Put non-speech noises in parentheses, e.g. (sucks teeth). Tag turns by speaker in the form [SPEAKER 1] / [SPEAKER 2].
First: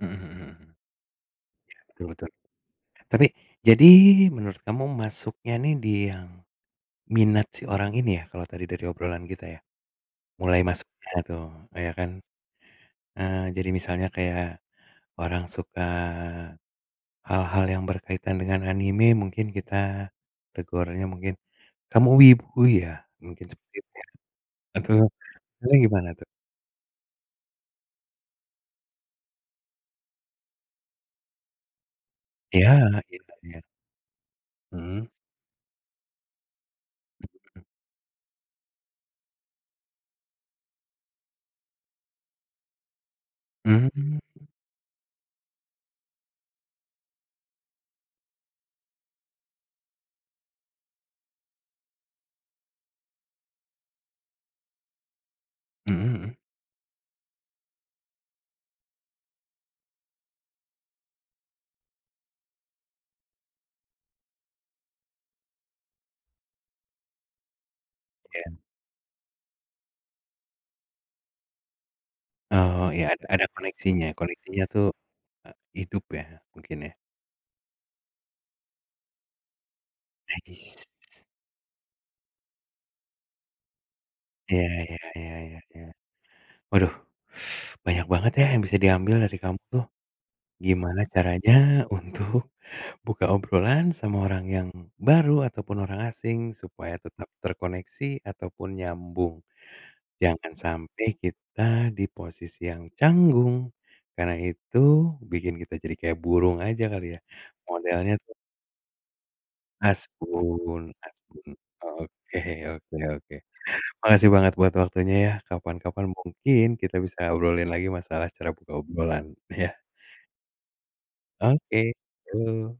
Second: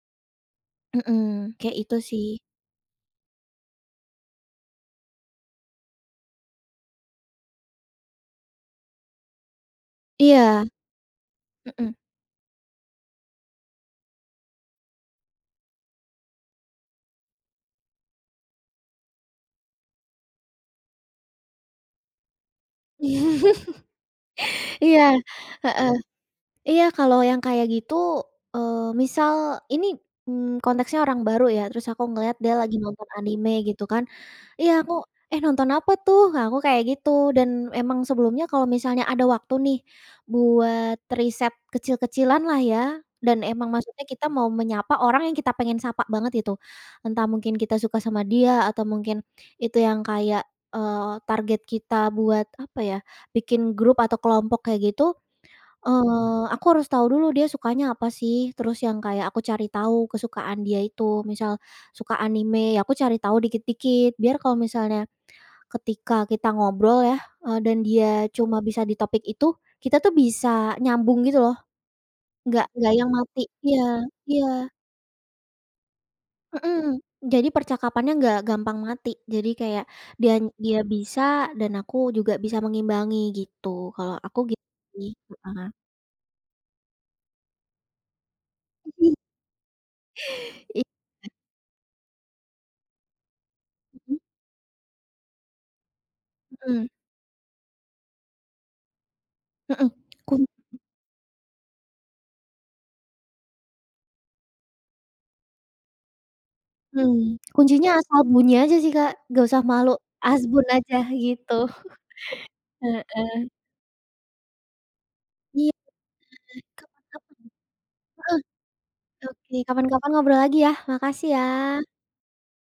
[SPEAKER 1] Mhm mhm mhm.
[SPEAKER 2] Mhm, kayak itu
[SPEAKER 1] Betul
[SPEAKER 2] sih.
[SPEAKER 1] betul. Tapi. Jadi, menurut kamu masuknya nih di yang minat si orang ini ya, kalau tadi dari obrolan kita ya. Mulai
[SPEAKER 2] Iya,
[SPEAKER 1] masuknya tuh, nah iya
[SPEAKER 2] mhm.
[SPEAKER 1] kan. Eee, jadi misalnya kayak orang suka hal-hal yang berkaitan dengan anime mungkin kita tegurnya mungkin "Kamu Wibu ya?" Mungkin
[SPEAKER 2] (laughs)
[SPEAKER 1] seperti itu ya? Atau,
[SPEAKER 2] Iya,
[SPEAKER 1] Elo
[SPEAKER 2] heeh,
[SPEAKER 1] gimana tuh?
[SPEAKER 2] iya kalau yang kayak gitu eee, misal ini, mmm, konteksnya orang baru ya, terus aku ngelihat dia
[SPEAKER 1] Iya,
[SPEAKER 2] lagi nonton
[SPEAKER 1] kita
[SPEAKER 2] anime
[SPEAKER 1] niat.
[SPEAKER 2] gitu kan. Iya aku,
[SPEAKER 1] Mhm.
[SPEAKER 2] "Eh nonton apa tuh?" Nah, aku kayak gitu dan
[SPEAKER 1] Mmm.
[SPEAKER 2] emang sebelumnya kalau misalnya ada waktu nih, buat riset kecil kecilan lah ya dan emang maksudnya
[SPEAKER 1] Mmm.
[SPEAKER 2] kita mau menyapa orang yang kita pengen sapa banget itu. Entah mungkin kita suka sama dia atau mungkin, itu yang kayak eee, target kita buat apa ya? Bikin grup atau kelompok kayak gitu,
[SPEAKER 1] Mhm mhm.
[SPEAKER 2] eee, aku harus tahu dulu, dia sukanya apa sih. Terus yang kayak aku cari tahu kesukaan dia itu misal suka anime, ya aku cari tahu dikit-dikit biar kalau misalnya, ketika kita ngobrol ya, eee, dan dia
[SPEAKER 1] Iya.
[SPEAKER 2] cuma bisa di topik itu kita tuh bisa nyambung gitu loh, enggak enggak
[SPEAKER 1] Oh iya,
[SPEAKER 2] yang
[SPEAKER 1] a
[SPEAKER 2] mati
[SPEAKER 1] ada
[SPEAKER 2] iya
[SPEAKER 1] koneksinya koneksinya
[SPEAKER 2] iya.
[SPEAKER 1] tuh e hidup ya? Mungkin ya.
[SPEAKER 2] Mhm, jadi percakapannya enggak gampang mati. Jadi kayak dan dia
[SPEAKER 1] Medis.
[SPEAKER 2] bisa dan aku juga bisa mengimbangi gitu kalau aku
[SPEAKER 1] Iya
[SPEAKER 2] gitu
[SPEAKER 1] iya
[SPEAKER 2] sih,
[SPEAKER 1] iya iya
[SPEAKER 2] heeh.
[SPEAKER 1] iya. Waduh, (sucks teeth) banyak banget ya, yang bisa
[SPEAKER 2] Mhm.
[SPEAKER 1] diambil dari kamu tuh.
[SPEAKER 2] Iya.
[SPEAKER 1] Gimana caranya untuk buka obrolan
[SPEAKER 2] Mhm.
[SPEAKER 1] sama orang yang baru ataupun orang asing
[SPEAKER 2] Mhm.
[SPEAKER 1] supaya tetap terkoneksi ataupun nyambung.
[SPEAKER 2] Mhm, kum
[SPEAKER 1] Jangan sampai kita di posisi yang canggung karena itu bikin kita jadi kayak burung aja kali ya,
[SPEAKER 2] Mhm, kuncinya
[SPEAKER 1] modelnya
[SPEAKER 2] asal
[SPEAKER 1] tuh.
[SPEAKER 2] bunyi aja sih, Kak, enggak usah malu, asbun
[SPEAKER 1] Asbun,
[SPEAKER 2] aja
[SPEAKER 1] asbun
[SPEAKER 2] gitu
[SPEAKER 1] oke
[SPEAKER 2] (chuckles)
[SPEAKER 1] oke oke.
[SPEAKER 2] heeh.
[SPEAKER 1] Makasih banget buat waktunya ya,
[SPEAKER 2] Iya,
[SPEAKER 1] kapan-kapan
[SPEAKER 2] mmm,
[SPEAKER 1] mungkin kita
[SPEAKER 2] kapan-kapan
[SPEAKER 1] bisa obrolin lagi masalah cara buka
[SPEAKER 2] heeh, oke
[SPEAKER 1] obrolan
[SPEAKER 2] oke,
[SPEAKER 1] ya?
[SPEAKER 2] kapan-kapan ngobrol lagi ya, makasih ya!
[SPEAKER 1] Oke, yuk.